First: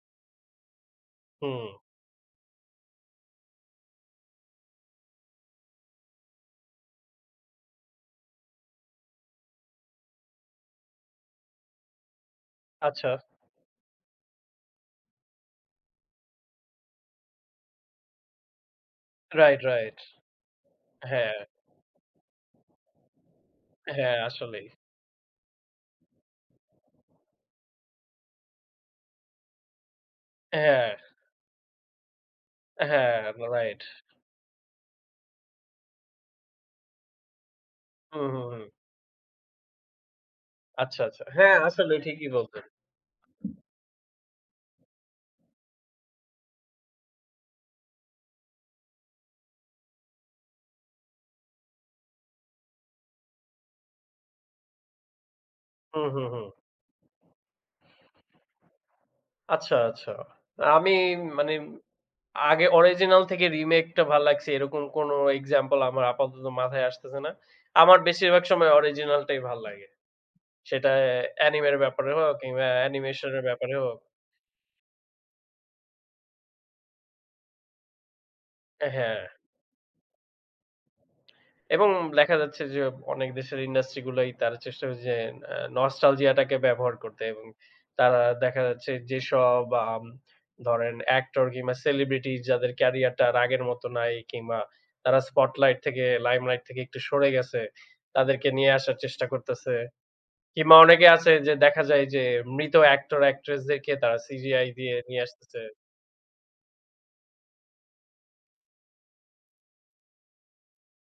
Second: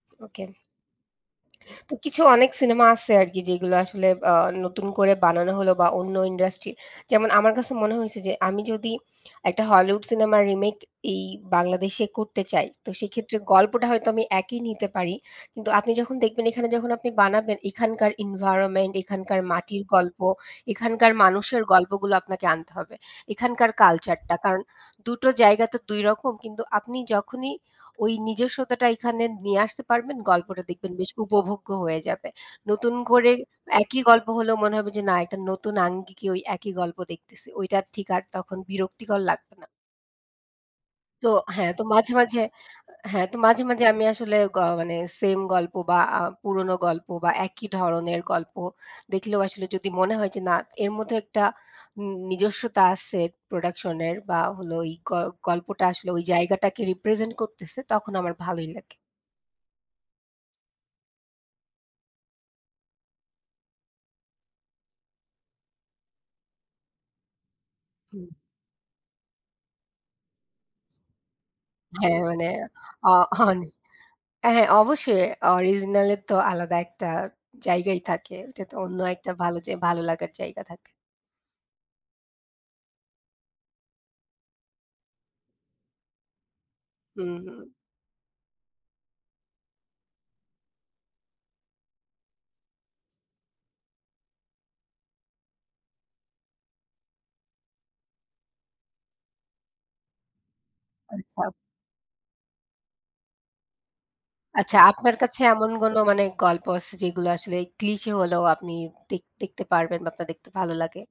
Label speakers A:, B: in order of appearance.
A: Okay.
B: হুম।
A: তো কিছু অনেক সিনেমা আছে আরকি যেগুলো আসলে আ নতুন করে বানানো হলো বা অন্য industry যেমন আমার কাছে মনে হইছে যে আমি যদি একটা Hollywood সিনেমার remake এই বাংলাদেশে করতে চাই তো
B: আচ্ছা।
A: সেক্ষেত্রে গল্পটা হয়তো আমি একই নিতে পারি। কিন্তু আপনি যখন দেখবেন এখানে যখন আপনি বানাবেন, এখানকার environment এখানকার
B: Right,
A: মাটির
B: right
A: গল্প, এখানকার
B: হ্যাঁ।
A: মানুষের গল্পগুলো আপনাকে আনতে হবে, এখানকার
B: হ্যাঁ,
A: culture টা. কারণ
B: আসলেই।
A: দুটো জায়গা তো দুই রকম। কিন্তু আপনি যখনই ওই নিজস্বতাটা এখানে নিয়ে আসতে পারবেন, গল্পটা দেখবেন
B: হ্যাঁ।
A: বেশ উপভোগ্য হয়ে যাবে। নতুন
B: হ্যাঁ,
A: করে
B: right.
A: একই গল্প হলেও মনে হবে যে না একটা নতুন আঙ্গিকে ওই একই গল্প দেখতেছি. ওইটা ঠিক আর
B: হুম, হুম,
A: তখন
B: হুম।
A: বিরক্তিকর লাগবে না।
B: আচ্ছা, আচ্ছা
A: তো
B: হ্যাঁ,
A: হ্যাঁ, তো
B: আসলে
A: মাঝে,
B: ঠিকই
A: মাঝে
B: বলছেন।
A: হ্যাঁ, তো মাঝে, মাঝে আমি আসলে গ মানে same গল্প বা আ পুরনো গল্প বা একই ধরনের গল্প দেখলেও আসলে যদি মনে হয় যে না এর মধ্যে একটা উন নিজস্বতা আছে production এর বা হলো ওই গ গল্পটা
B: হুম,
A: আসলে ওই
B: হুম, হুম।
A: জায়গাটাকে represent করতেছে, তখন আমার ভালোই লাগে।
B: আচ্ছা, আচ্ছা। আ আমি মানে আগে original থেকে remake টা ভাল লাগছে এরকম কোন example আমার আপাতত মাথায় আসতেছে না। আমার
A: হুম।
B: বেশিরভাগ সময় original টাই ভাল লাগে। সেটা anime এর ব্যাপারে
A: হ্যাঁ,
B: হোক
A: মানে
B: কিংবা
A: আ
B: animation এর
A: হ্যাঁন
B: ব্যাপারে হোক।
A: এ হ্যাঁ, অবশ্যই original এর তো আলাদা একটা জায়গাই থাকে। ওইটা তো
B: অ্যা
A: অন্য
B: হ্যাঁ।
A: একটা ভালো যে ভালো লাগার জায়গা থাকে।
B: এবং দেখা যাচ্ছে যে অনেক দেশের industry গুলাই তারা চেষ্টা করছে যে অ্যা nostalgia টাকে ব্যবহার করতে
A: হুম,
B: এবং
A: হুম।
B: তারা দেখা যাচ্ছে যেসব আম ধরেন actor কিংবা celebrity যাদের career টা আর আগের মত নাই কিংবা তারা spotlight থেকে limelight থেকে একটু সরে গেছে, তাদেরকে নিয়ে আসার চেষ্টা করতেছে। কিংবা অনেকে আছে
A: আচ্ছা।
B: যে দেখা যায় যে মৃত actor, actress দেরকে তারা CGI
A: আচ্ছা,
B: দিয়ে
A: আপনার
B: নিয়ে
A: কাছে এমন
B: আসতেছে।
A: কোন মানে গল্প আছে যেগুলো আসলে cliche হলেও আপনি দেক দেখতে পারবেন বা আপনার দেখতে ভালো লাগে?